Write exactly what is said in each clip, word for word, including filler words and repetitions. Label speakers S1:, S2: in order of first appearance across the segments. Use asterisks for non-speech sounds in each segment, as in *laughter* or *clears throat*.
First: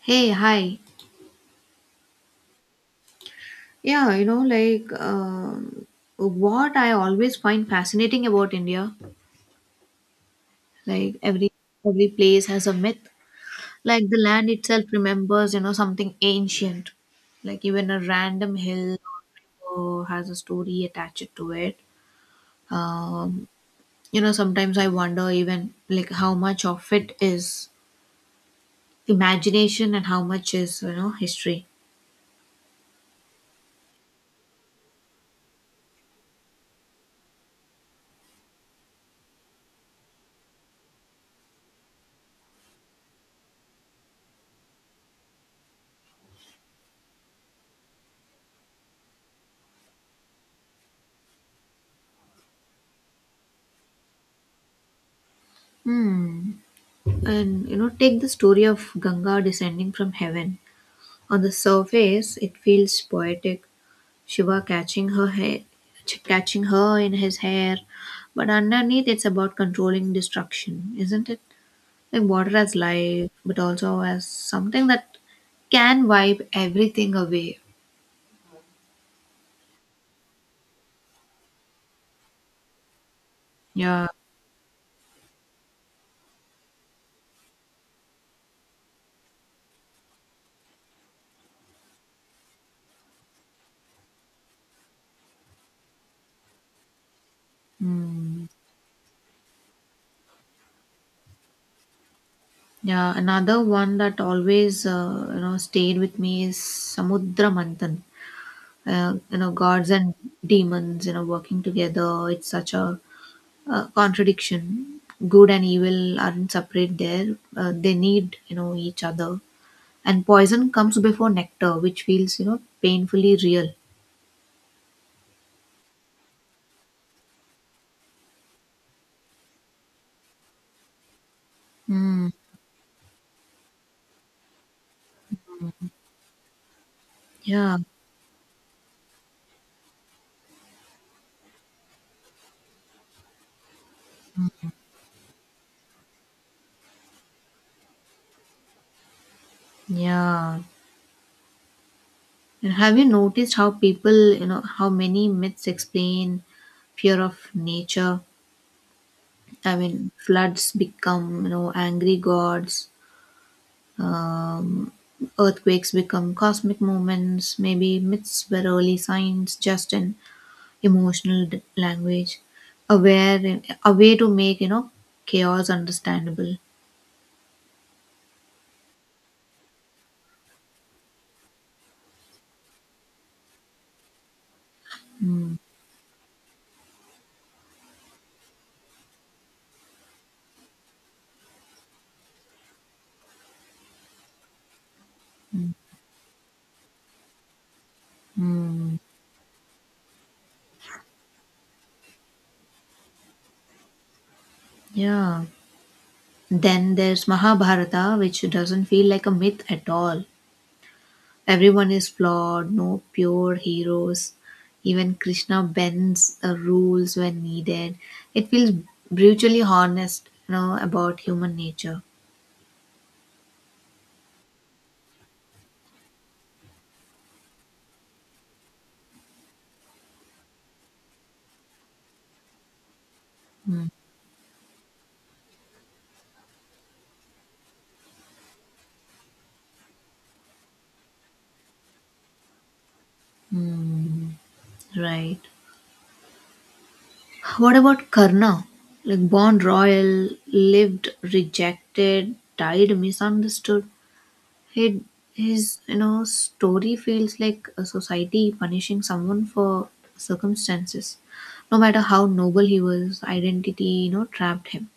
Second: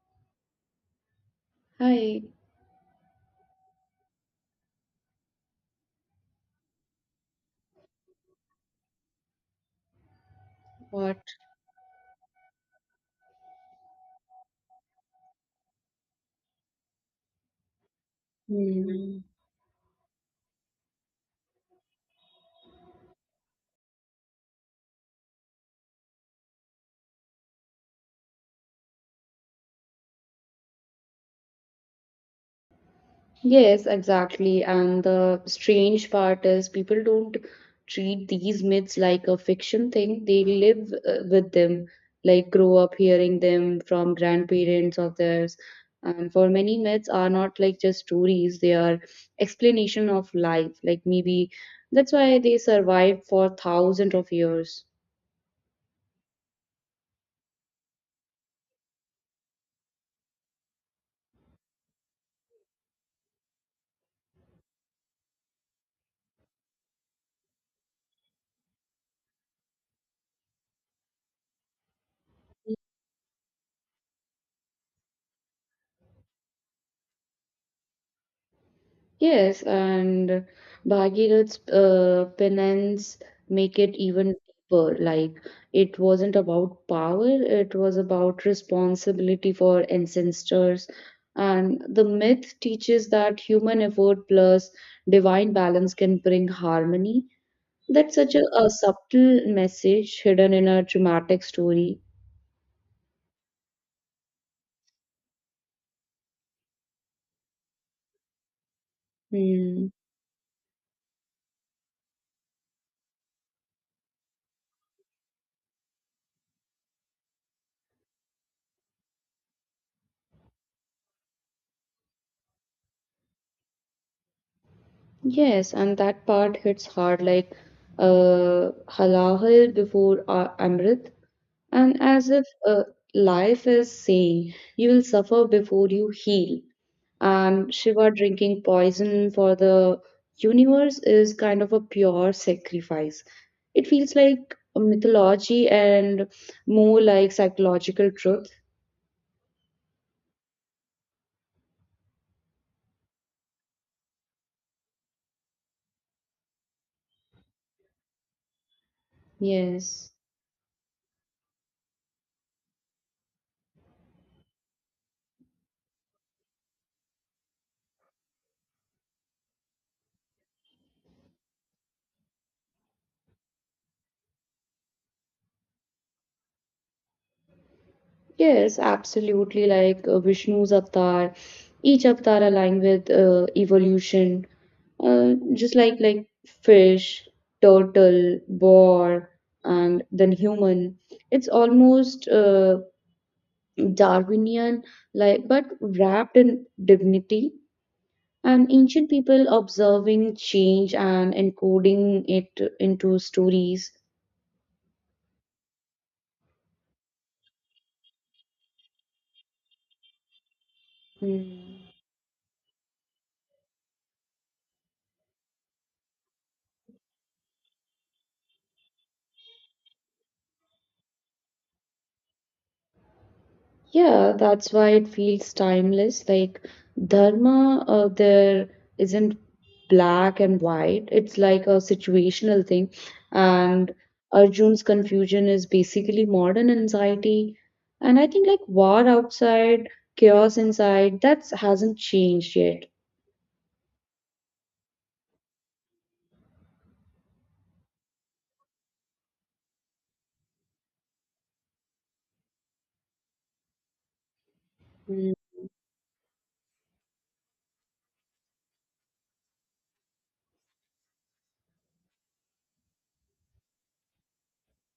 S1: Hey, hi.
S2: Hi.
S1: Yeah, you know, like um what I always find fascinating about India, like
S2: What?
S1: every every place has a myth. Like the land itself remembers, you know, something ancient. Like even a random hill
S2: Hmm.
S1: or river has a story attached to it. Um, you know, sometimes I wonder even like how much of it is imagination and how much is, you know, history.
S2: Yes, exactly. And the strange part is people don't treat these myths like a fiction thing. They live uh, with them, like grow up hearing them from grandparents of theirs. And for many myths are not like just stories, they are explanation of life. Like maybe that's why they survived for thousands of years.
S1: Hmm. And you know, take the story of Ganga descending from heaven. On the surface, it feels poetic, Shiva catching her hair, ch- catching her in his hair, but underneath, it's about controlling destruction, isn't it? Like water as life, but also as something that can wipe everything away.
S2: Yes, and Bhagirath's uh, penance make it
S1: Yeah.
S2: even deeper. Like it wasn't about power, it was about responsibility for ancestors. And the myth teaches that human effort plus divine balance can bring harmony. That's such a,
S1: Mm.
S2: a subtle message hidden in a dramatic story.
S1: Yeah, another one that always uh, you know stayed with me is Samudra Manthan. Uh, you know, gods
S2: Hmm.
S1: and demons, you know, working together. It's such a uh, contradiction. Good and evil aren't separate there, uh, they need you know each other, and poison comes before nectar, which feels you know painfully real.
S2: Yes, and that part hits hard like uh, halahul before uh, amrit, and
S1: Mm.
S2: as if uh, life is saying, you will suffer before you heal. And
S1: Yeah,
S2: Shiva drinking poison for the universe is kind of a pure sacrifice. It feels like a mythology and more like psychological truth.
S1: yeah, and have you noticed how people, you know how many myths explain fear of nature? I mean,
S2: Yes.
S1: floods become, you know angry gods. um, earthquakes become cosmic moments. Maybe myths were early signs, just an emotional d- language aware in, a way to make, you know chaos understandable.
S2: Yes, absolutely. Like uh, Vishnu's avatar, each avatar aligned with uh, evolution. Uh,
S1: Mm.
S2: just like like fish, turtle, boar, and then human. It's almost uh, Darwinian, like but wrapped in dignity. And
S1: Mm.
S2: ancient people observing change and encoding it into stories.
S1: Yeah, then there's Mahabharata, which doesn't feel like a myth at all. Everyone
S2: Hmm.
S1: is flawed, no pure heroes. Even Krishna bends uh, rules when needed. It feels brutally honest, you know about human nature.
S2: Yeah, that's why it feels timeless. Like dharma, uh, there isn't black and white. It's like a situational thing. And Arjun's confusion is basically modern anxiety. And I think like war outside, chaos inside, that hasn't changed yet.
S1: Mm. Right. What about Karna? Like born royal, lived rejected, died misunderstood. He, his, you know story feels like a society punishing someone for circumstances. No matter how noble he was, identity, you know trapped him.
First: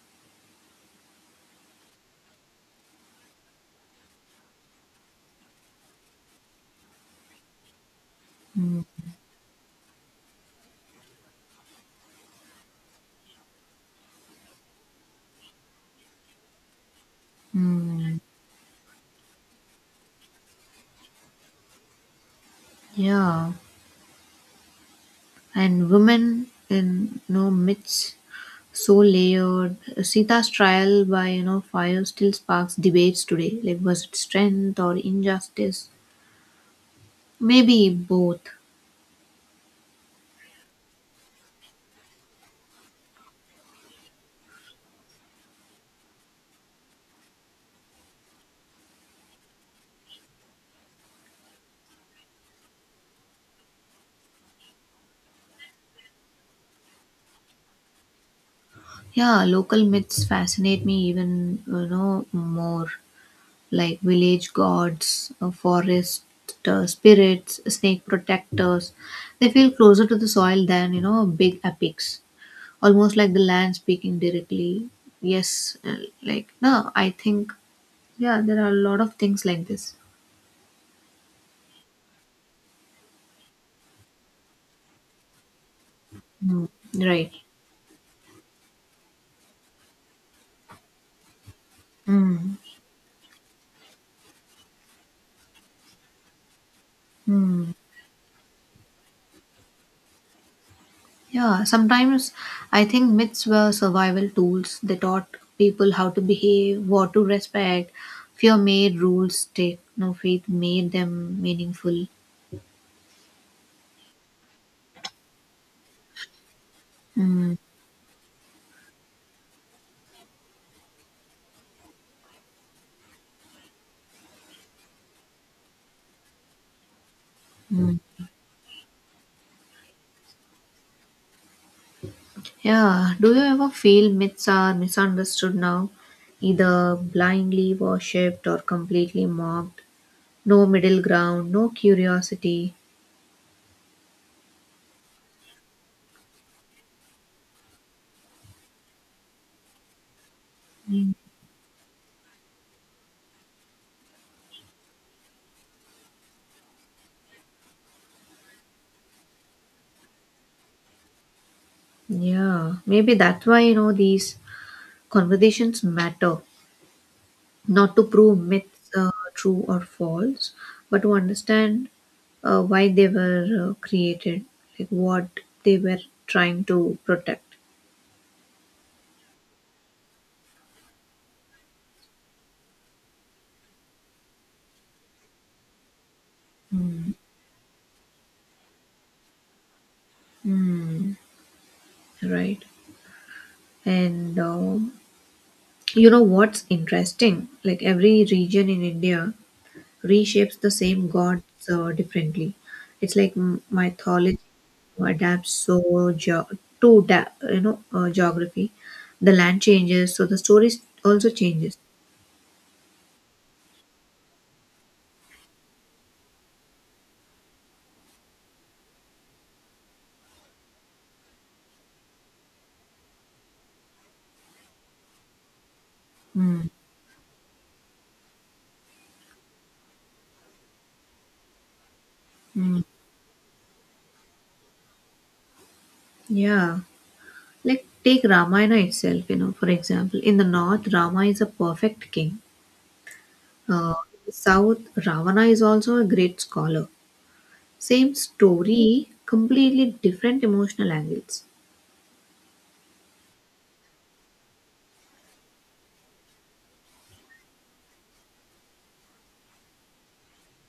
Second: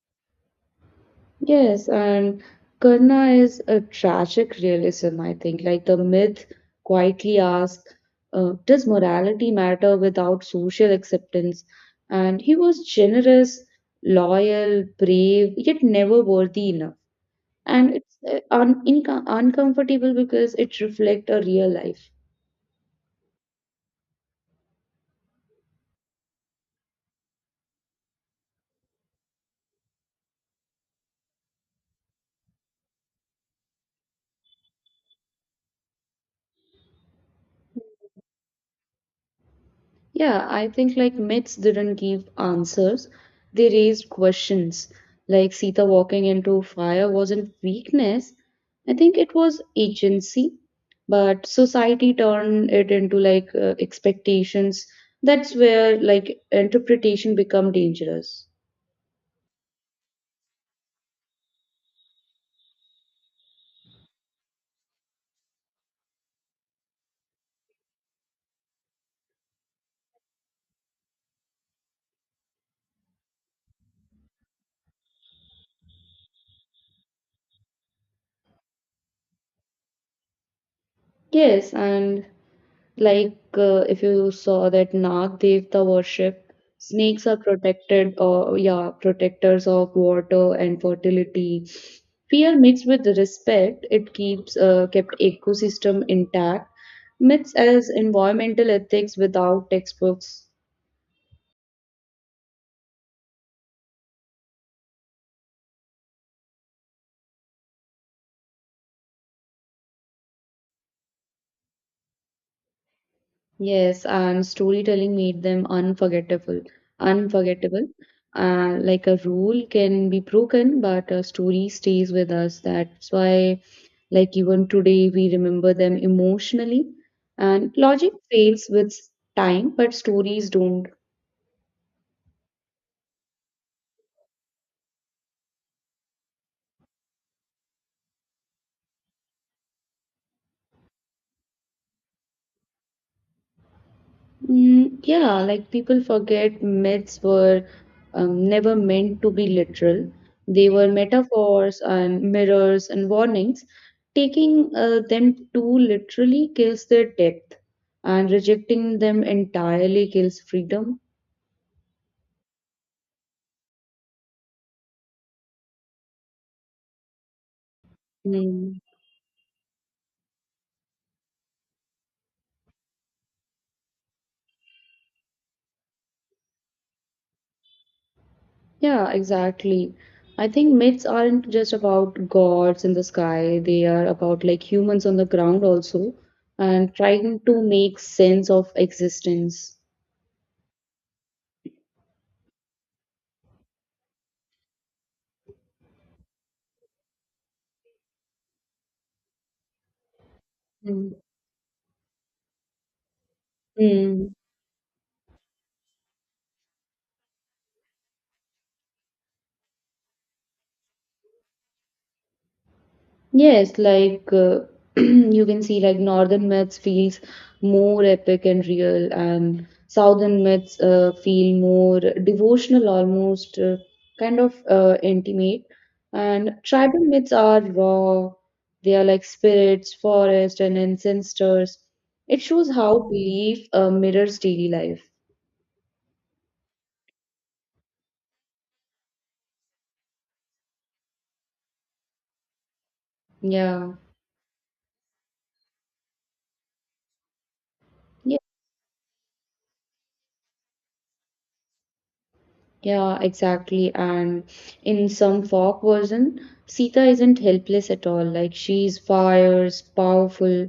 S2: Yes, and Karna is a tragic realism, I think. Like the myth quietly asks, uh, does morality matter without social acceptance? And he was generous, loyal, brave, yet never worthy enough. And
S1: Hmm.
S2: it's uh, un- inco- uncomfortable because it reflects a real life.
S1: Yeah, and women in, you know myths, so layered. Sita's trial by, you know fire still sparks debates today. Like was it strength or injustice? Maybe both.
S2: Yeah, I think like myths didn't give answers, they raised questions. Like Sita walking into fire wasn't weakness, I think it was agency, but society turned it into like uh, expectations. That's where like interpretation become dangerous.
S1: Yeah, local myths fascinate me even, you know, more. Like village gods, uh, forest uh, spirits, snake protectors. They feel closer to the soil than, you know, big epics. Almost like the land speaking directly. Yes, uh, like no, I think yeah, there are a lot of things like this.
S2: Yes, and like uh, if you saw that Nag Devta worship, snakes
S1: Right.
S2: are protected or yeah, protectors of water and fertility.
S1: Mm.
S2: Fear mixed with respect, it keeps uh, kept ecosystem intact. Myths as environmental ethics without textbooks.
S1: Yeah, sometimes I think myths were survival tools. They taught people how to behave, what to respect. Fear made rules stick. No faith made them meaningful.
S2: Yes, and storytelling made them unforgettable.
S1: Mm.
S2: Unforgettable. Uh, like a rule can be broken, but a story stays with us. That's why like even today, we remember them emotionally. And
S1: Mm.
S2: logic fails with time, but stories don't.
S1: Yeah. Do you ever feel myths are misunderstood now, either blindly worshipped or completely mocked? No middle ground, no curiosity.
S2: Mm, yeah, like people forget myths were um, never meant to be literal. They were
S1: Mm.
S2: metaphors and mirrors and warnings. Taking uh, them too literally kills their depth, and rejecting them entirely kills freedom.
S1: Yeah. Maybe that's why, you know these conversations matter. Not to prove
S2: Hmm.
S1: myths uh, true or false, but to understand uh, why they were uh, created, like what they were trying to protect.
S2: Yeah, exactly. I think myths aren't just about gods in the sky, they are about like humans on the ground also and
S1: Mm.
S2: trying to make sense of existence.
S1: Mm. Right. And um you know what's interesting? Like every region in India reshapes the same gods uh, differently. It's like m-
S2: Mm.
S1: mythology adapts so geo to da- you know uh, geography. The land changes, so the story also changes.
S2: Yes, like uh, *clears throat* you can see, like northern myths feels more epic and real, and southern myths uh, feel more devotional, almost uh, kind of uh, intimate. And
S1: Mm.
S2: tribal myths are raw. They are like spirits, forest, and ancestors. It shows
S1: Mm.
S2: how belief uh, mirrors daily life.
S1: Yeah. Like take Ramayana itself, you know, for example, in the north, Rama is a perfect king. Uh,
S2: Yeah.
S1: in the south, Ravana is also a great scholar. Same story, completely different emotional angles.
S2: Yeah, exactly. And in some folk version, Sita isn't helpless at all. Like she's fierce, powerful,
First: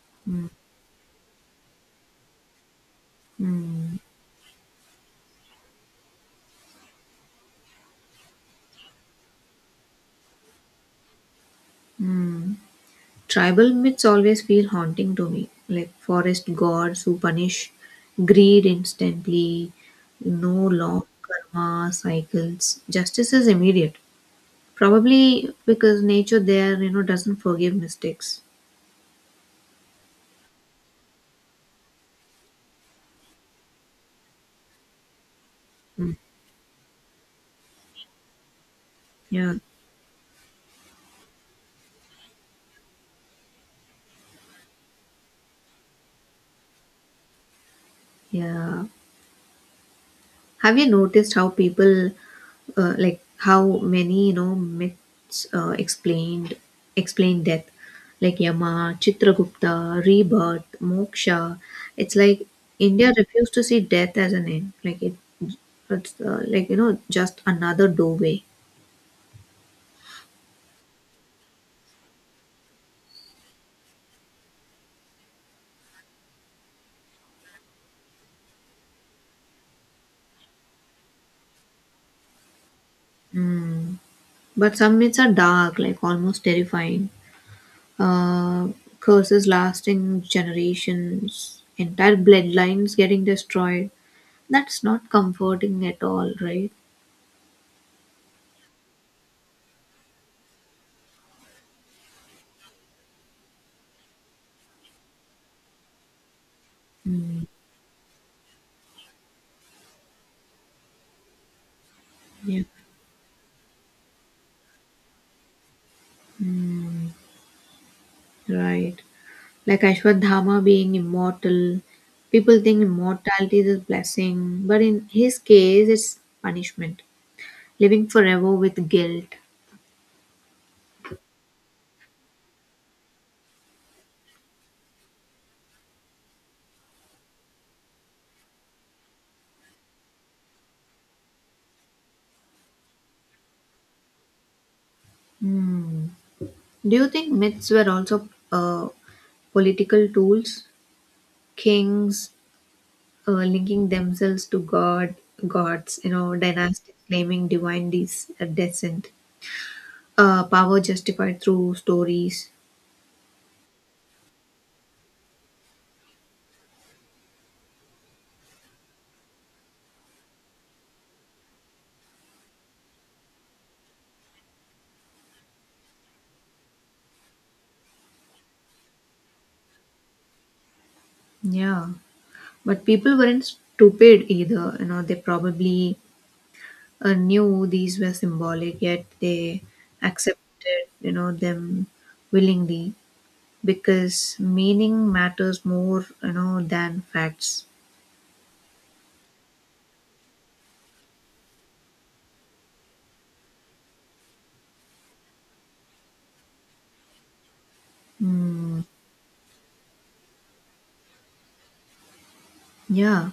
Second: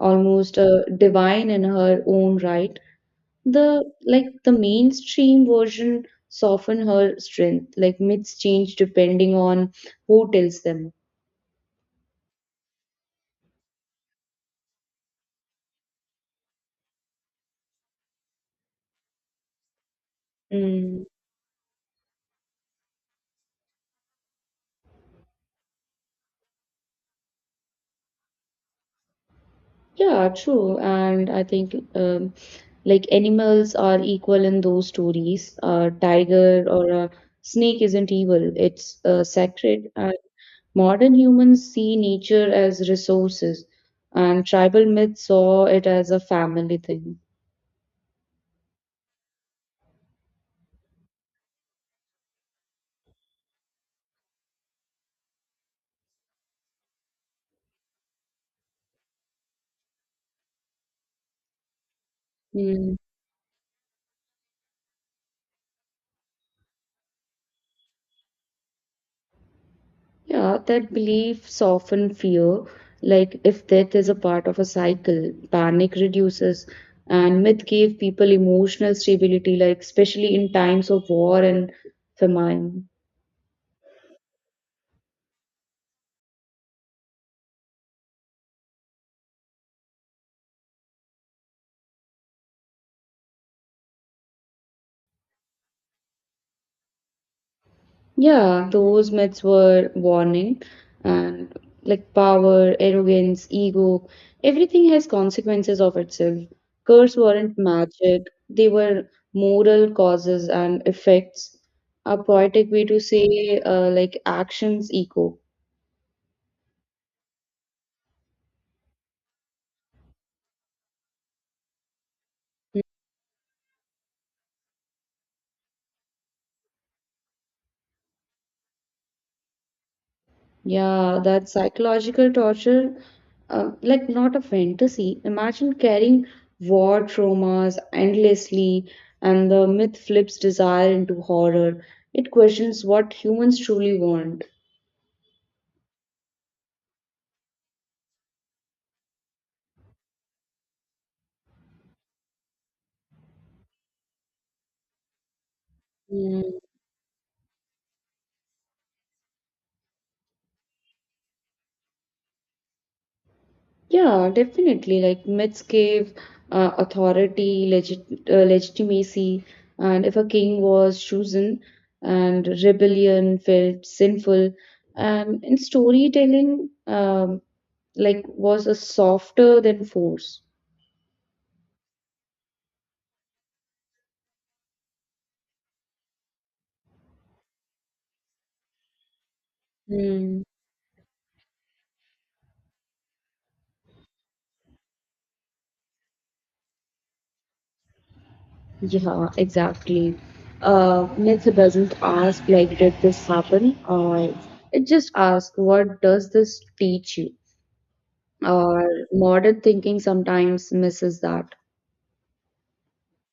S2: almost uh, divine in her own right. The
S1: Mm.
S2: like the mainstream version soften her strength. Like myths change depending on who tells them.
S1: Tribal myths always feel haunting to me, like forest gods who punish greed instantly, no
S2: Mm.
S1: long karma cycles. Justice is immediate, probably because nature there, you know, doesn't forgive mistakes.
S2: Yeah, true. And I think um, like animals are equal in those stories. A
S1: Mm.
S2: tiger or a snake isn't evil, it's uh,
S1: Yeah.
S2: sacred. And modern humans see nature as resources, and tribal myths saw it as a family thing.
S1: Yeah. Have you noticed how people, uh, like how many, you know, myths uh, explained explain death, like Yama, Chitragupta, rebirth, moksha. It's like
S2: Hmm.
S1: India refused to see death as an end. Like it, it's uh, like, you know, just another doorway.
S2: Yeah, that belief soften fear. Like if death is a part of a cycle, panic reduces, and myth gave people emotional stability, like especially in times of war and famine.
S1: Mm. But some myths are dark, like almost terrifying. uh, curses lasting generations, entire bloodlines getting destroyed. That's not comforting at all, right?
S2: Yeah, those myths were warning and like power, arrogance, ego, everything has consequences of itself. Curse
S1: Mm,
S2: weren't magic, they were moral causes and effects. A
S1: yeah.
S2: poetic way to say uh, like actions echo.
S1: Mm, right. Like Ashwadhama being immortal, people think immortality is a blessing, but in his case, it's punishment, living forever with guilt.
S2: Yeah, that psychological torture, uh, like not a fantasy. Imagine carrying war traumas endlessly, and the myth flips desire into horror. It questions what humans truly want.
S1: Mm. Do you think myths were also uh, political tools? Kings, uh, linking themselves to god gods, you know
S2: Mm,
S1: dynasties claiming divine des- uh, descent, uh, power justified through stories.
S2: yeah, definitely. Like myths gave uh, authority, legit uh, legitimacy, and if a king was chosen, and rebellion felt sinful, and in storytelling, um, like was a softer than force.
S1: Yeah, but people weren't stupid either, you know they probably uh, knew these were symbolic, yet they
S2: Hmm.
S1: accepted, you know them willingly, because meaning matters more, you know than facts.
S2: Yeah, exactly. Uh, myth doesn't ask like, did this happen? Or it just asks, what does this teach you?
S1: Mm,
S2: Or modern thinking sometimes misses that.
S1: yeah.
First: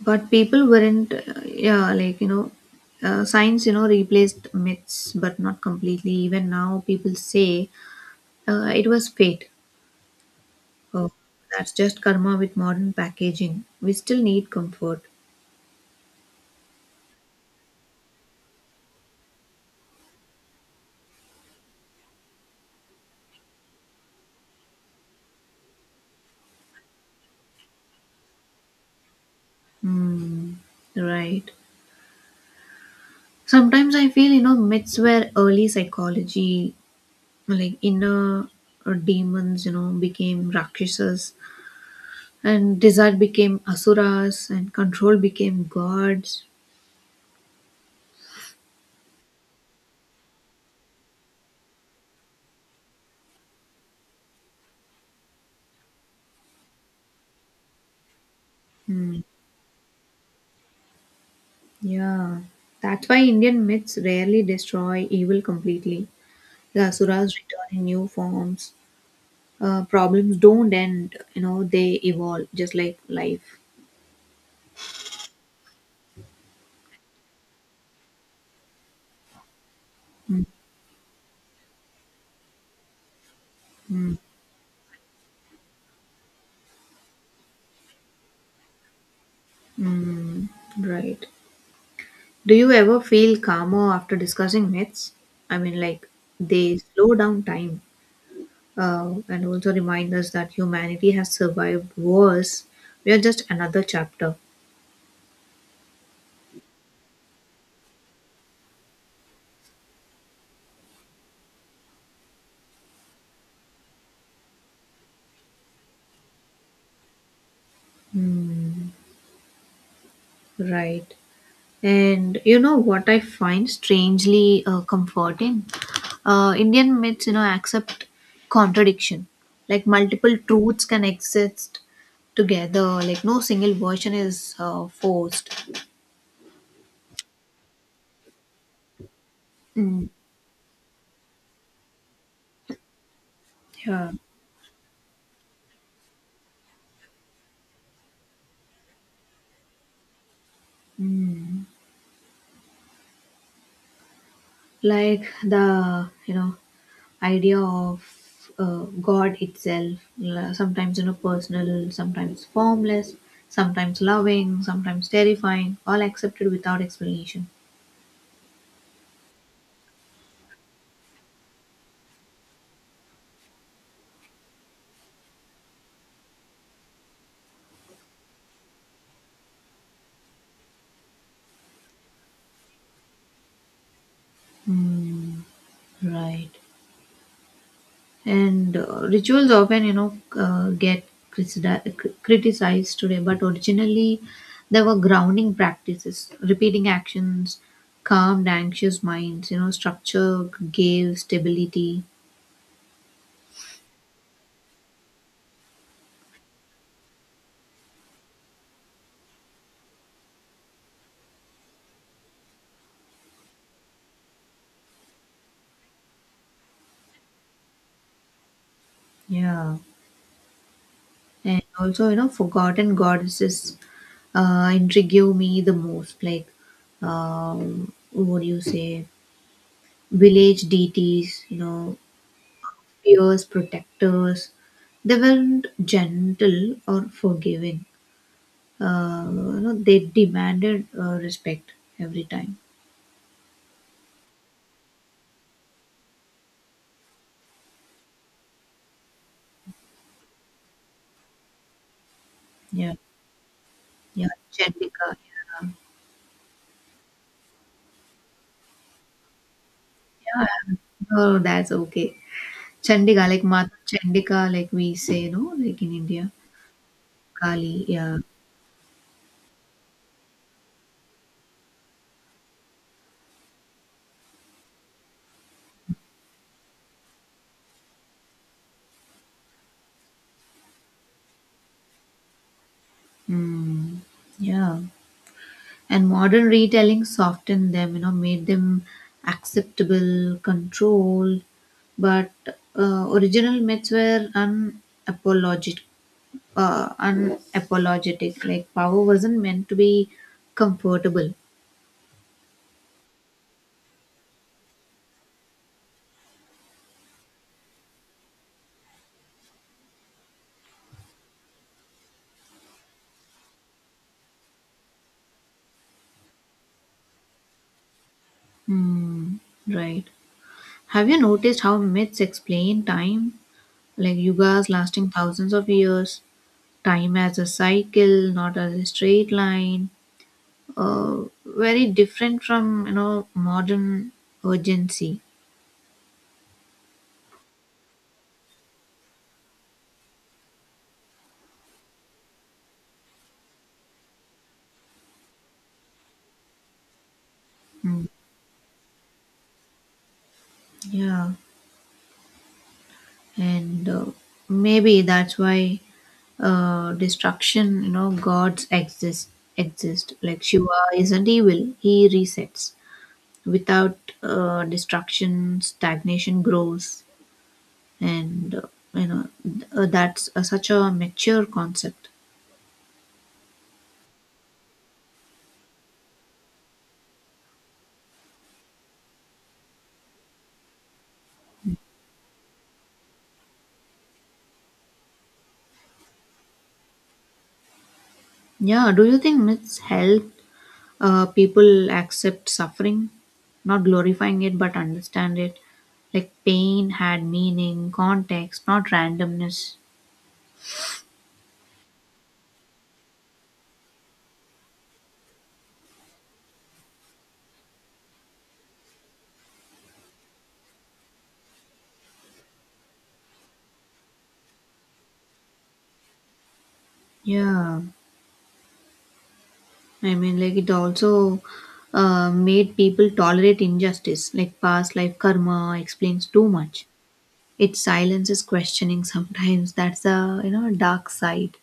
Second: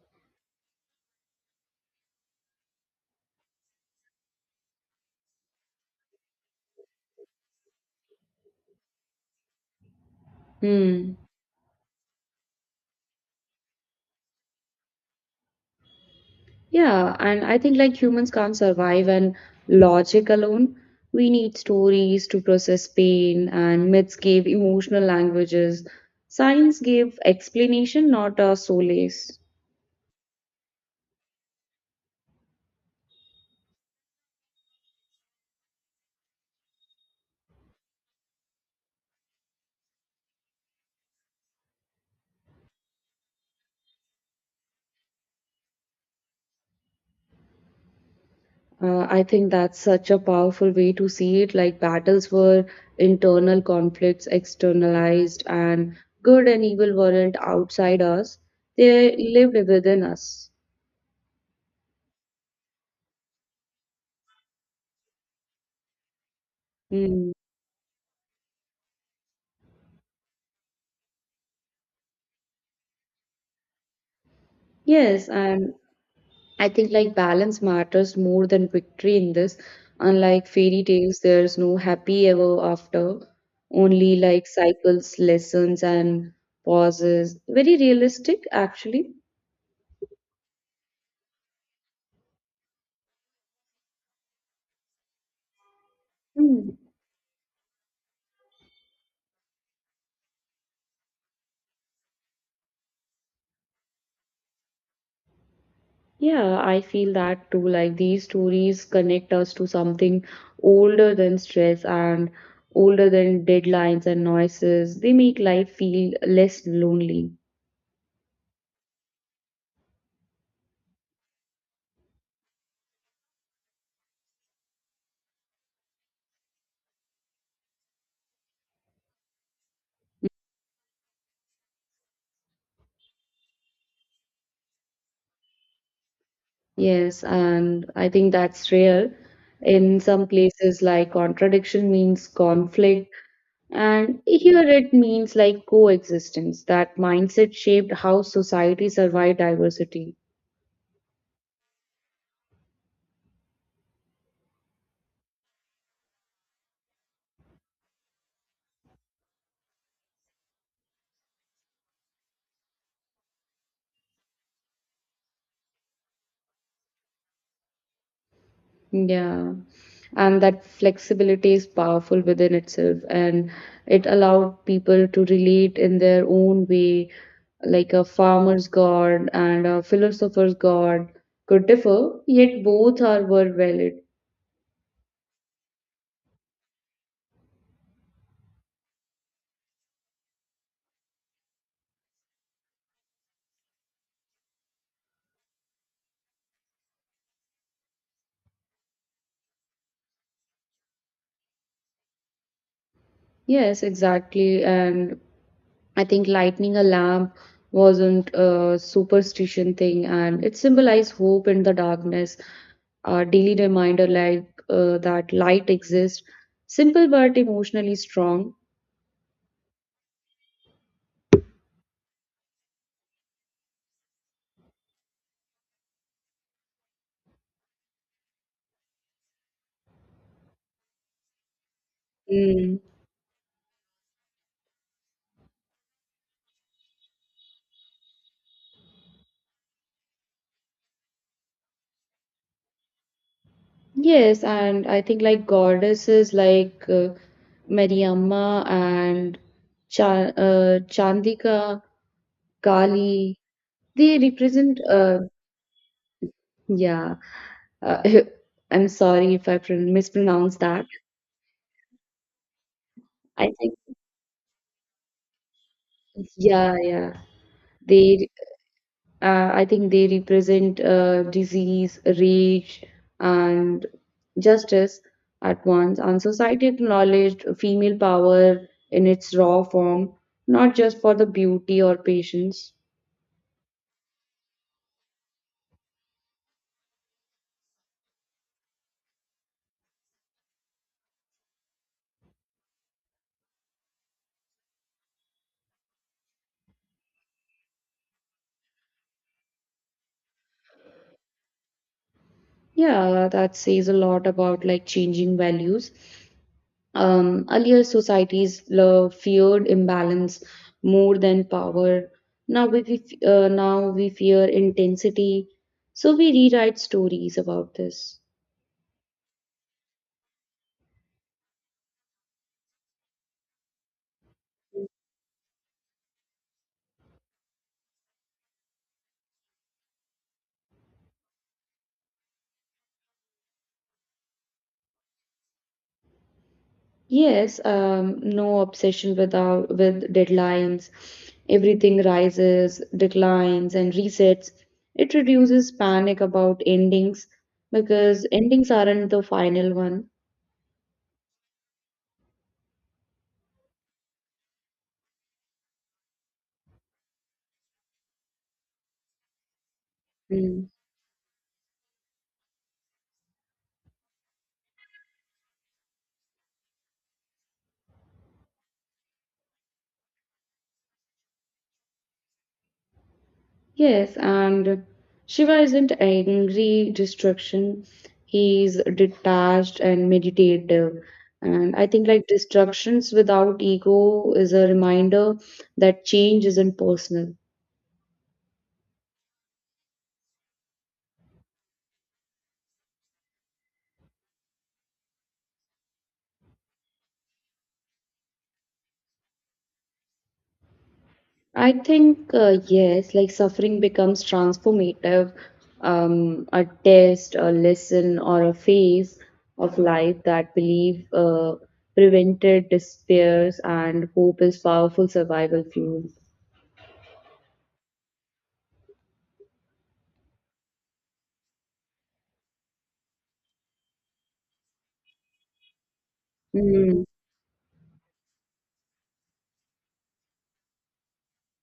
S1: But people weren't uh, yeah, like, you know uh, science, you know replaced myths but not completely. Even now people say, uh, it was fate. Oh,
S2: Hmm.
S1: that's just karma with modern packaging. We still need comfort.
S2: Yeah, and I think like humans can't survive on logic alone. We need stories to process pain, and myths gave emotional languages. Science gave explanation, not a solace.
S1: Hmm. Right. Sometimes I feel, you know myths were early psychology, like inner uh, demons, you know became rakshasas, and desire became asuras, and control became gods.
S2: Uh, I think that's such a powerful way to see it. Like battles were internal conflicts, externalized, and good and evil weren't outside us. They
S1: Hmm.
S2: lived within us.
S1: Yeah, that's why Indian myths rarely destroy evil completely. The
S2: Mm.
S1: asuras return in new forms. Uh, problems don't end, you know, they evolve just like life.
S2: Yes, and I think like balance matters more than victory in this. Unlike fairy tales, there's no happy ever after, only like cycles, lessons, and pauses. Very realistic, actually.
S1: Mm, right. Do you ever feel calmer after discussing myths? I mean, like,
S2: Hmm.
S1: they slow down time, uh, and also remind us that humanity has survived wars. We are just another chapter.
S2: Yeah, I feel that too. Like these stories connect us to something older than stress and older than deadlines and noises. They make life feel less lonely.
S1: Mm, right. And you know what I find strangely uh, comforting? Uh, Indian myths, you know, accept contradiction. Like multiple truths can exist together. Like no single version is uh, forced.
S2: Yes, and I think that's rare. In
S1: Mm,
S2: some places, like contradiction means conflict,
S1: yeah.
S2: and here it means like coexistence. That mindset shaped how society survived diversity.
S1: Like the, you know, idea of uh, God itself, la- sometimes, you know, personal, sometimes formless, sometimes loving, sometimes terrifying, all accepted without explanation.
S2: Yeah. And that flexibility is powerful within itself, and it allowed people to relate in their own way, like a farmer's god and a philosopher's god could differ, yet both are were valid.
S1: Mm, right. And uh, rituals often, you know, uh, get criti- cri- criticized today, but originally they were grounding practices, repeating actions, calmed anxious minds, you know, structure gave stability.
S2: Yes, exactly. And I think lighting a lamp wasn't a superstition thing, and it symbolized hope in the darkness, a daily reminder like uh, that light exists, simple but emotionally strong.
S1: Yeah. And also, you know, forgotten goddesses uh, intrigue me the most. Like, um, what do you say? Village deities, you know,
S2: Mm,
S1: peers, protectors. They weren't gentle or forgiving. Uh, you know, they demanded uh, respect every time.
S2: yes, and I think like goddesses like uh, Mariamma and Cha uh, Chandika,
S1: Yeah,
S2: Kali, they
S1: yeah,
S2: represent,
S1: Chandika.
S2: uh,
S1: Yeah, yeah.
S2: yeah, uh, *laughs* I'm sorry if I pron
S1: Yeah.
S2: mispronounced that.
S1: Oh, that's okay. Chandika, like
S2: I
S1: Mata
S2: think,
S1: Chandika, like we say, no, like in India,
S2: yeah, yeah,
S1: Kali.
S2: they
S1: Yeah.
S2: Uh, I think they represent uh, disease, rage, and justice at once, and society acknowledged female power in its raw form, not just for the beauty or patience.
S1: Mm, yeah. And modern retelling softened them, you know made them acceptable, controlled, but uh, original myths were unapologetic uh, unapologetic. Like power wasn't meant to be comfortable.
S2: Yeah, that says a lot about like changing values. Um, earlier societies lo- feared imbalance more than power. Now we we uh, now we fear intensity, so we rewrite stories about this.
S1: Hmm, right. Have you noticed how myths explain time, like yugas lasting thousands of years, time as a cycle, not as a straight line? uh, very different from, you know modern urgency.
S2: Yes, um, no obsession without with deadlines. Everything rises, declines, and resets. It reduces panic about endings
S1: Mm.
S2: because endings aren't the final one.
S1: Yeah, and uh, maybe that's why uh, destruction, you know gods exist exist. Like
S2: Mm.
S1: Shiva isn't evil, he resets. Without uh, destruction, stagnation grows, and uh, you know th- uh, that's uh, such a mature concept.
S2: Yes, and Shiva isn't angry destruction. He's detached and meditative. And I think like destructions without ego is a reminder that change isn't personal.
S1: Yeah. Do you think myths help uh, people accept suffering? Not glorifying it, but understand it. Like pain had meaning, context, not randomness.
S2: I think, uh, yes, like suffering becomes transformative, um, a test, a lesson, or a phase of life that believe uh, prevented despairs and hope is powerful survival fuel.
S1: Yeah, I mean, like it also uh, made people tolerate injustice, like past life karma explains too much.
S2: Mm,
S1: It silences questioning *laughs* sometimes. That's a, you know dark side.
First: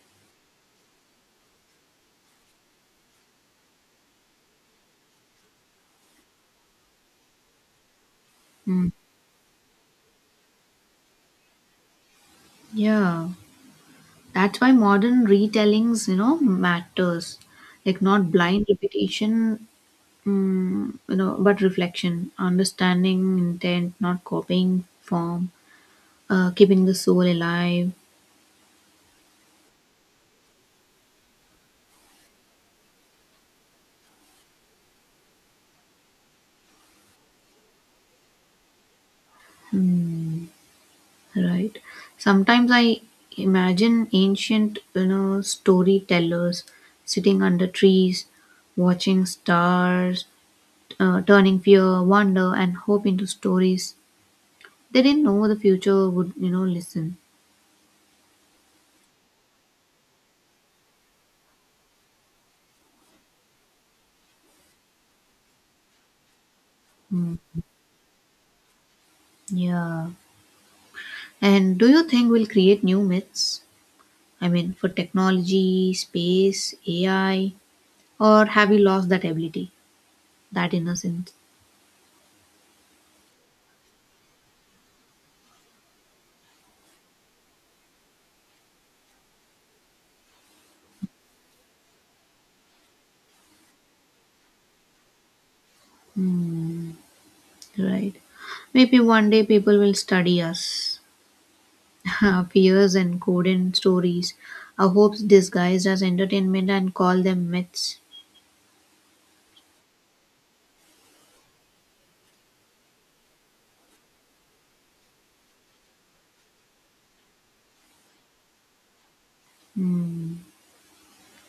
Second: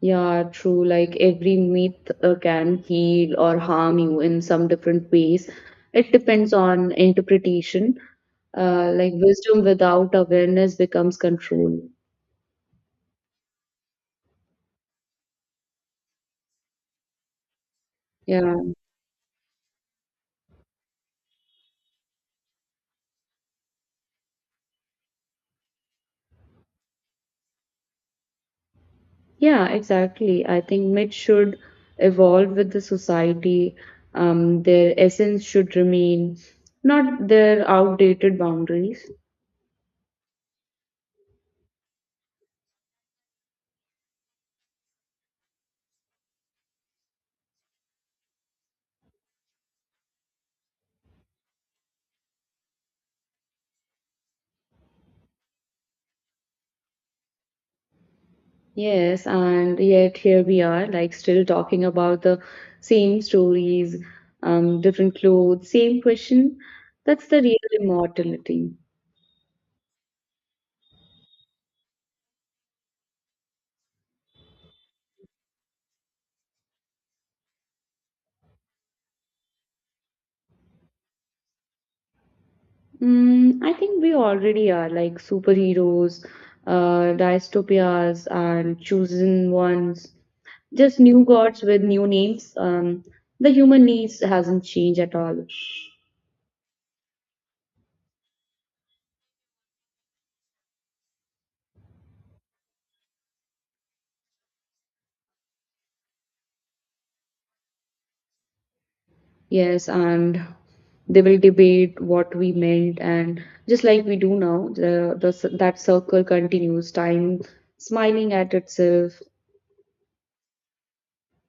S2: yeah, true. Like every myth uh, can heal or harm you in some different ways. It depends on interpretation.
S1: Mm.
S2: Uh, like wisdom without awareness becomes control.
S1: Yeah, that's why modern retellings, you know matters, like not
S2: Yeah.
S1: blind repetition. Mm, you know but reflection, understanding intent, not copying form, uh, keeping the soul alive.
S2: Yeah, exactly. I think myths should evolve with the society. Um, their essence should remain, not their outdated boundaries.
S1: Right. Sometimes I imagine ancient, you know storytellers sitting under trees, watching stars, uh, turning fear, wonder, and hope into stories. They didn't know the future would, you know listen.
S2: Yes, and yet here we are, like still talking about the same stories, um, different clothes, same question. That's
S1: Mm,
S2: the real immortality.
S1: yeah. And do you think we'll create new myths? I mean, for technology, space, AI? Or have we lost that ability, that innocence?
S2: Mm, I think we already are like superheroes, uh, dystopias, and chosen ones. Just new gods with new names. Um, the human needs hasn't changed at all.
S1: Right? Maybe one day people will study us, *laughs* our fears and coded stories, our hopes disguised as entertainment, and call them myths.
S2: Yes, and they will debate what we meant, and just like we do now, the, the c- that circle continues. Time smiling at itself.
S1: Hmm,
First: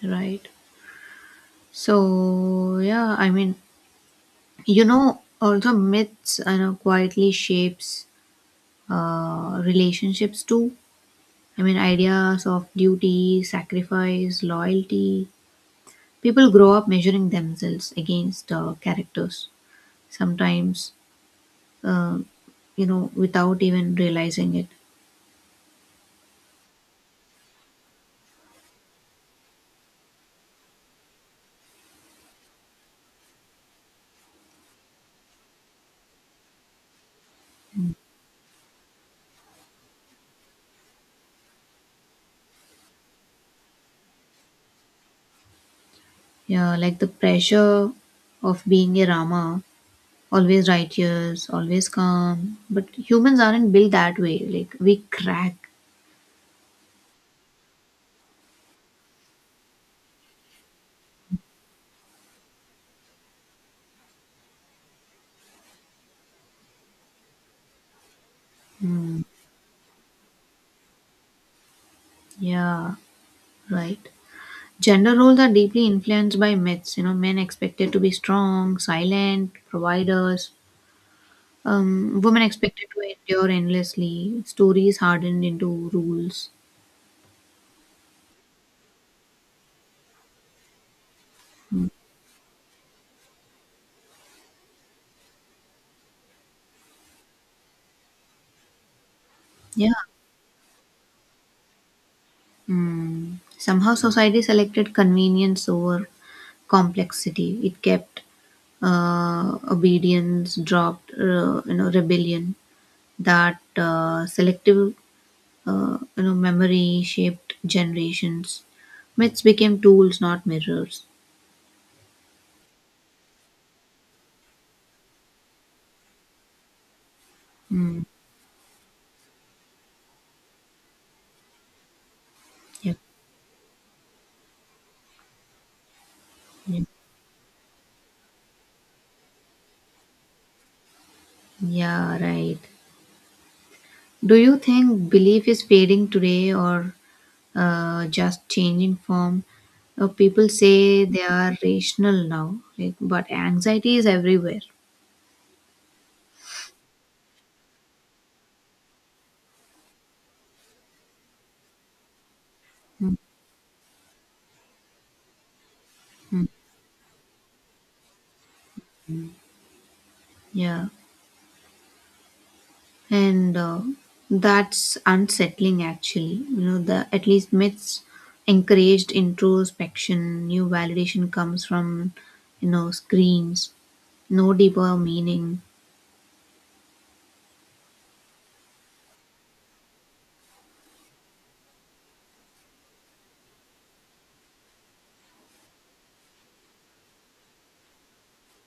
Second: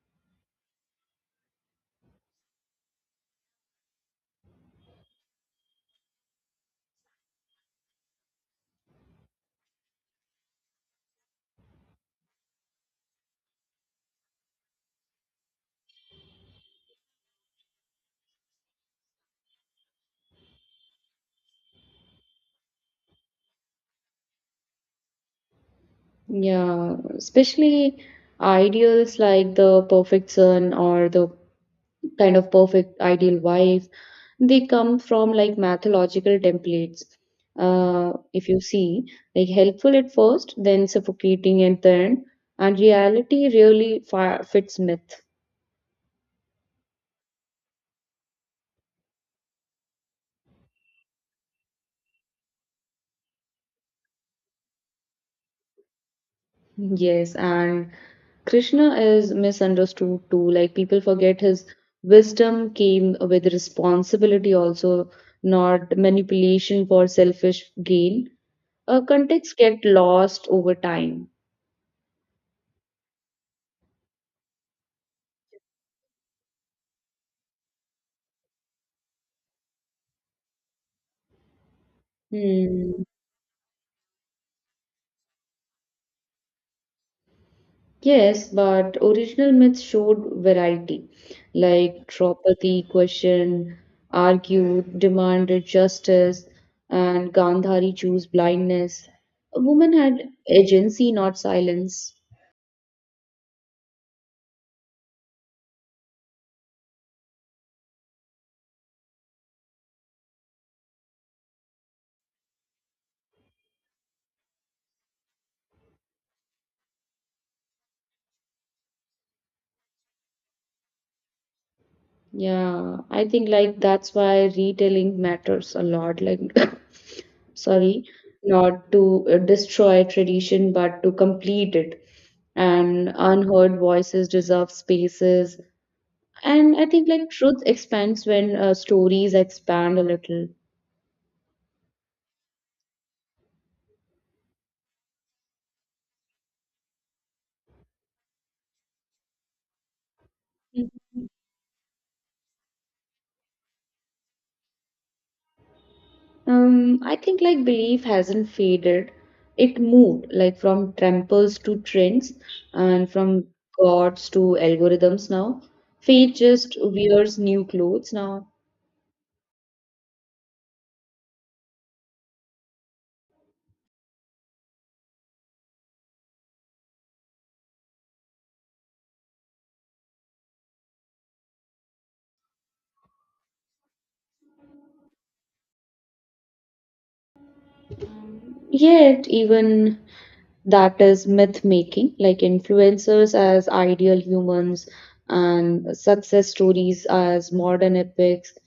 S1: right? So, yeah, I mean, you know, also myths, you know, quietly shapes uh, relationships too. I mean, ideas of duty, sacrifice, loyalty. People grow up measuring themselves against uh, characters. Sometimes, uh, you know, without even realizing it.
S2: Yeah, especially ideals like the perfect son or the kind of perfect ideal wife, they come from like mythological templates. Uh, if you see, like helpful at first, then suffocating at the end, and reality really fi fits myth.
S1: Yeah, like the pressure of being a Rama, always righteous, always calm. But humans aren't built that way. Like we crack.
S2: Yes, and Krishna is misunderstood too. Like people forget his wisdom came with responsibility also, not manipulation for selfish gain. Uh, context get lost over time.
S1: Yeah, right. Gender roles are deeply influenced by myths. You know, men expected to be strong, silent, providers. Um, women expected
S2: Hmm.
S1: to endure endlessly. Stories hardened into rules.
S2: Yes, but original myths showed variety, like Draupadi questioned, argued, demanded justice, and Gandhari chose blindness. A
S1: Yeah.
S2: woman had agency, not silence.
S1: Mm. Somehow, society selected convenience over complexity. It kept uh, obedience, dropped uh, you know rebellion. That uh, selective, uh, you know memory shaped generations. Myths became tools, not mirrors.
S2: Yeah, I think like that's why retelling matters a lot. Like, *laughs* *coughs*
S1: Mm.
S2: sorry, not to uh, destroy tradition, but to complete it.
S1: Yep.
S2: And unheard voices deserve spaces. And I
S1: Yep.
S2: think like truth expands when uh, stories expand a little.
S1: Yeah. Right. Do you think belief is fading today, or uh, just changing form? Uh, people
S2: Mhm.
S1: say they are rational now, like, but anxiety is everywhere.
S2: Um, I think like belief hasn't faded. It moved like from tramples to trends and from gods to algorithms now. Faith
S1: Mhm.
S2: just wears new clothes now.
S1: Yeah, and uh, that's unsettling actually. You know, the at least myths encouraged introspection. New validation comes from, you know screens. No deeper meaning.
S2: Yet, even that is myth making, like influencers as ideal humans and success stories as modern epics.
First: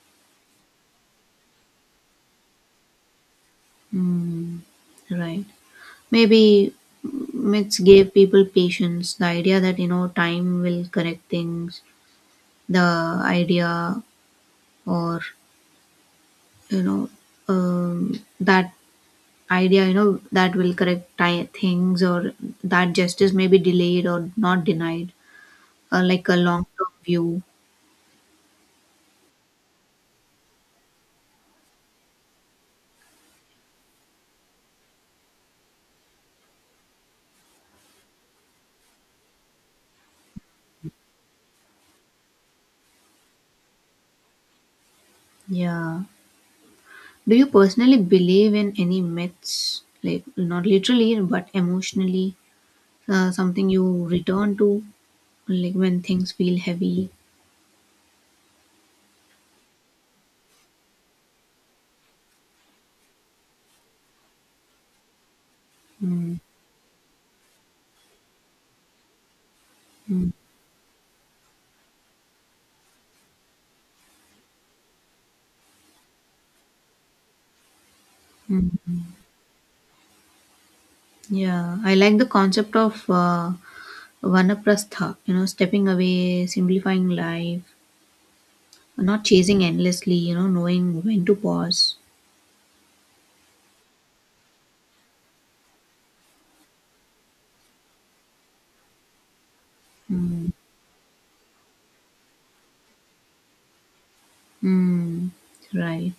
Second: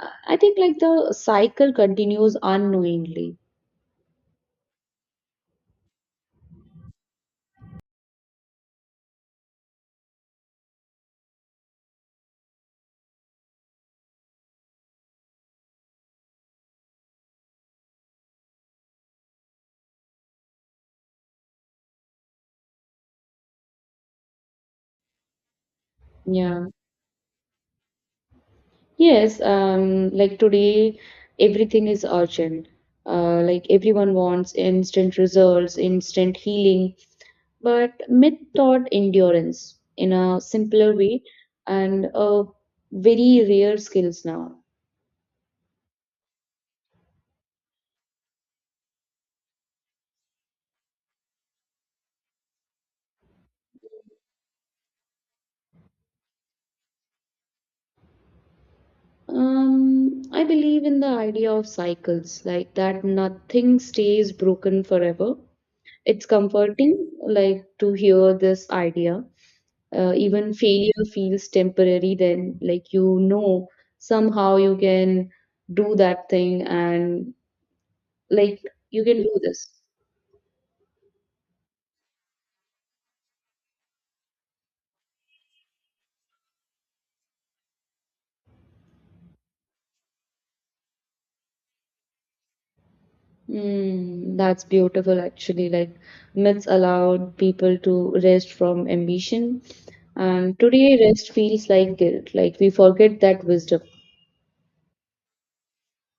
S2: I I think like the cycle continues unknowingly.
S1: Mm, right. Maybe myths gave people patience. The idea that, you know time will correct things. The idea, or, you know, um, that idea, you know, that will correct ti things, or that justice may be delayed or not denied, uh, like a
S2: Yeah.
S1: long-term view.
S2: Yes, um, like today, everything is urgent. Uh, like everyone wants instant results, instant healing, but myth taught endurance in a simpler way and a very rare skills now.
S1: Yeah. Do you personally believe in any myths, like not literally but emotionally? uh, something you return to, like when things feel heavy?
S2: Um, I believe in the idea of cycles, like that nothing stays broken forever. It's
S1: Mm.
S2: comforting, like to hear this idea uh,
S1: Mhm.
S2: even failure feels temporary then like you know somehow you can do that thing and like you can do this.
S1: Yeah, I like the concept of uh, vanaprastha, you know, stepping away, simplifying life, not chasing endlessly, you know, knowing when to pause.
S2: Mm, that's beautiful actually like myths allowed people to rest from ambition
S1: Mm.
S2: and today rest feels like guilt like we forget that wisdom.
S1: Mm. Right.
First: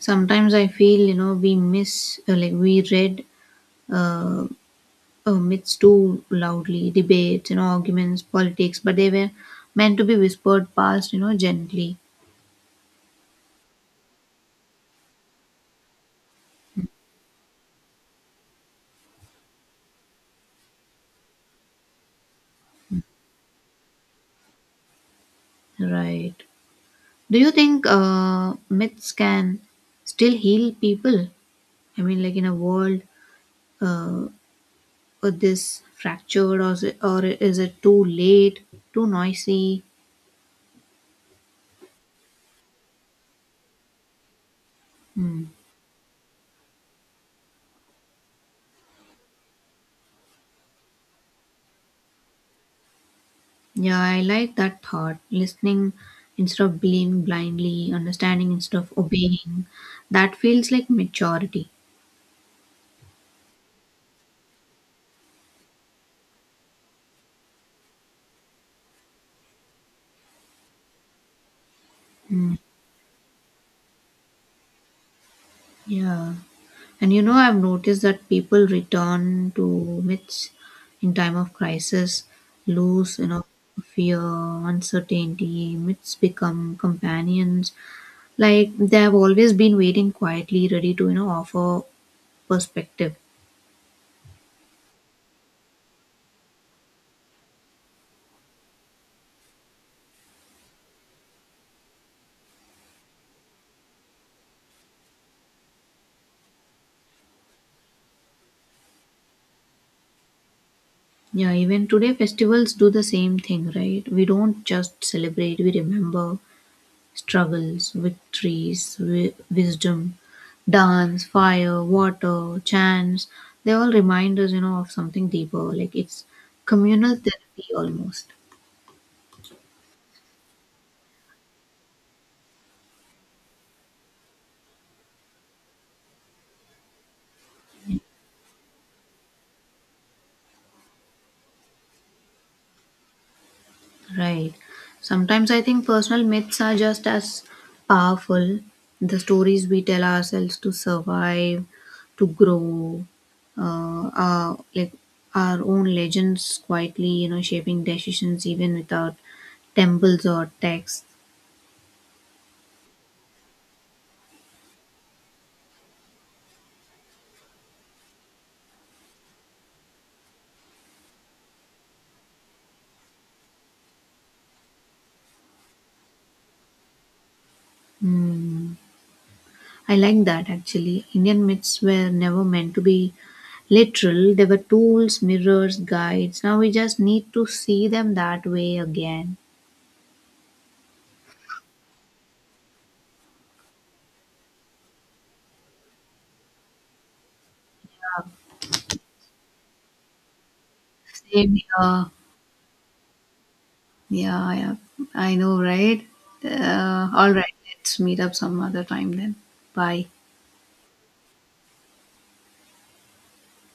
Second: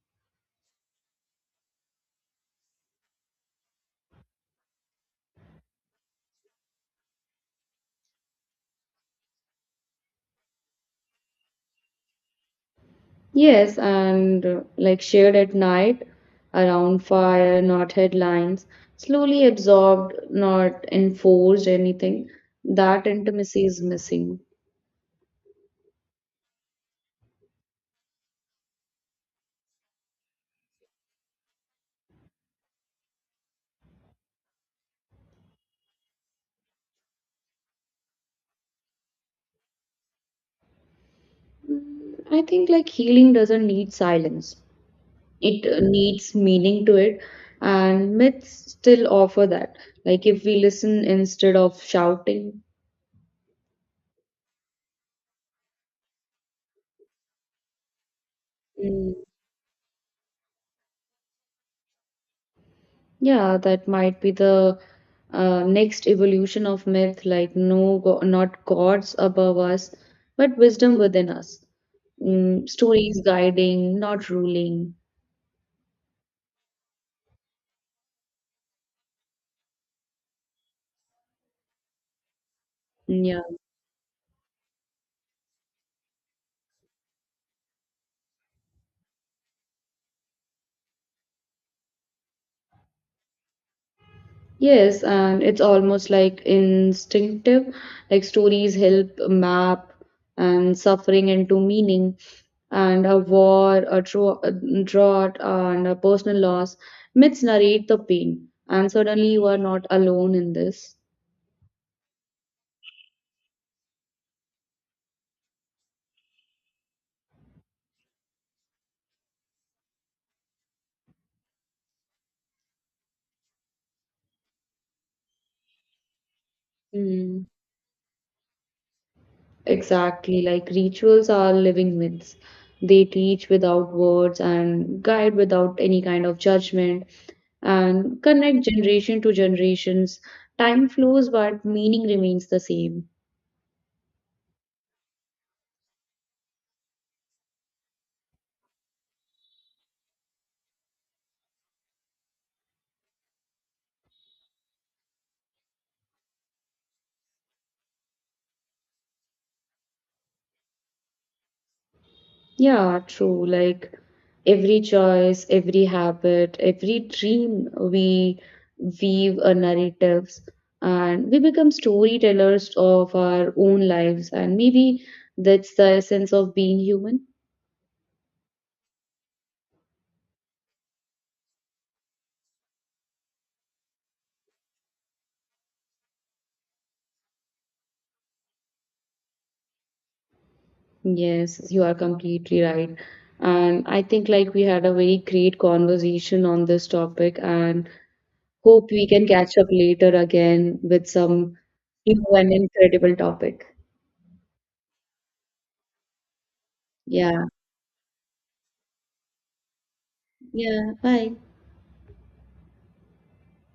S1: Sometimes I feel, you know, we miss, uh, like, we read uh, uh, myths too loudly, debates, you know, arguments, politics, but they were meant to be whispered past, you know, gently.
S2: Yes, and uh, like shared at night around fire, not headlines, slowly absorbed, not enforced anything. That intimacy is missing.
S1: Right. Do you think uh, myths can still heal people? I mean, like in a world uh, with this fractured, or is, it, or is it too late, too noisy?
S2: Mm, I think like healing doesn't need silence.
S1: Hmm.
S2: It uh, needs meaning to it, and myths still offer that. Like if we listen instead of shouting.
S1: Yeah, I like that thought. Listening instead of believing blindly, understanding instead of
S2: Mm.
S1: obeying. That feels like maturity.
S2: Yeah, that might be the uh, next evolution of myth, like no, go not gods above us, but wisdom within us.
S1: Hmm.
S2: Mm, stories guiding, not ruling.
S1: Yeah. And, you know, I've noticed that people return to myths in time of crisis, lose,
S2: Mm,
S1: you know,
S2: yeah.
S1: fear, uncertainty. Myths become companions, like they've always been waiting quietly, ready to, you know offer perspective.
S2: Yes, and it's almost like instinctive, like stories help map and suffering into meaning, and a war, a dro- a drought, and a personal loss. Myths narrate the pain, and suddenly you are not alone in this.
S1: Yeah, even today festivals do the same thing, right? We don't just celebrate, we remember struggles, victories, wi- wisdom, dance, fire, water, chants. They all remind us, you know of something deeper. Like it's communal
S2: Mm.
S1: therapy almost.
S2: Exactly, like rituals are living myths. They teach without words and guide without any kind of judgment and connect generation to generations. Time flows, but meaning remains the same.
S1: Right. Sometimes I think personal myths are just as powerful. The stories we tell ourselves to survive, to grow, uh, are like our own legends, quietly, you know, shaping decisions even without temples or texts.
S2: Yeah, true. Like every choice, every habit, every dream, we weave a narratives and we become storytellers of our own lives. And maybe that's the essence of being human.
S1: Hmm. I like that actually. Indian myths were never meant to be literal, they were tools, mirrors, guides. Now we just need to see them that way again.
S2: Yes, you are completely right. And I think like we had a very great conversation on this topic and hope we can catch up later again with
S1: Same
S2: some
S1: here.
S2: new and incredible topic.
S1: Yeah, yeah. I know, right? Uh, all
S2: Yeah.
S1: right, let's meet up some other time then. Bye.
S2: Yeah. Bye.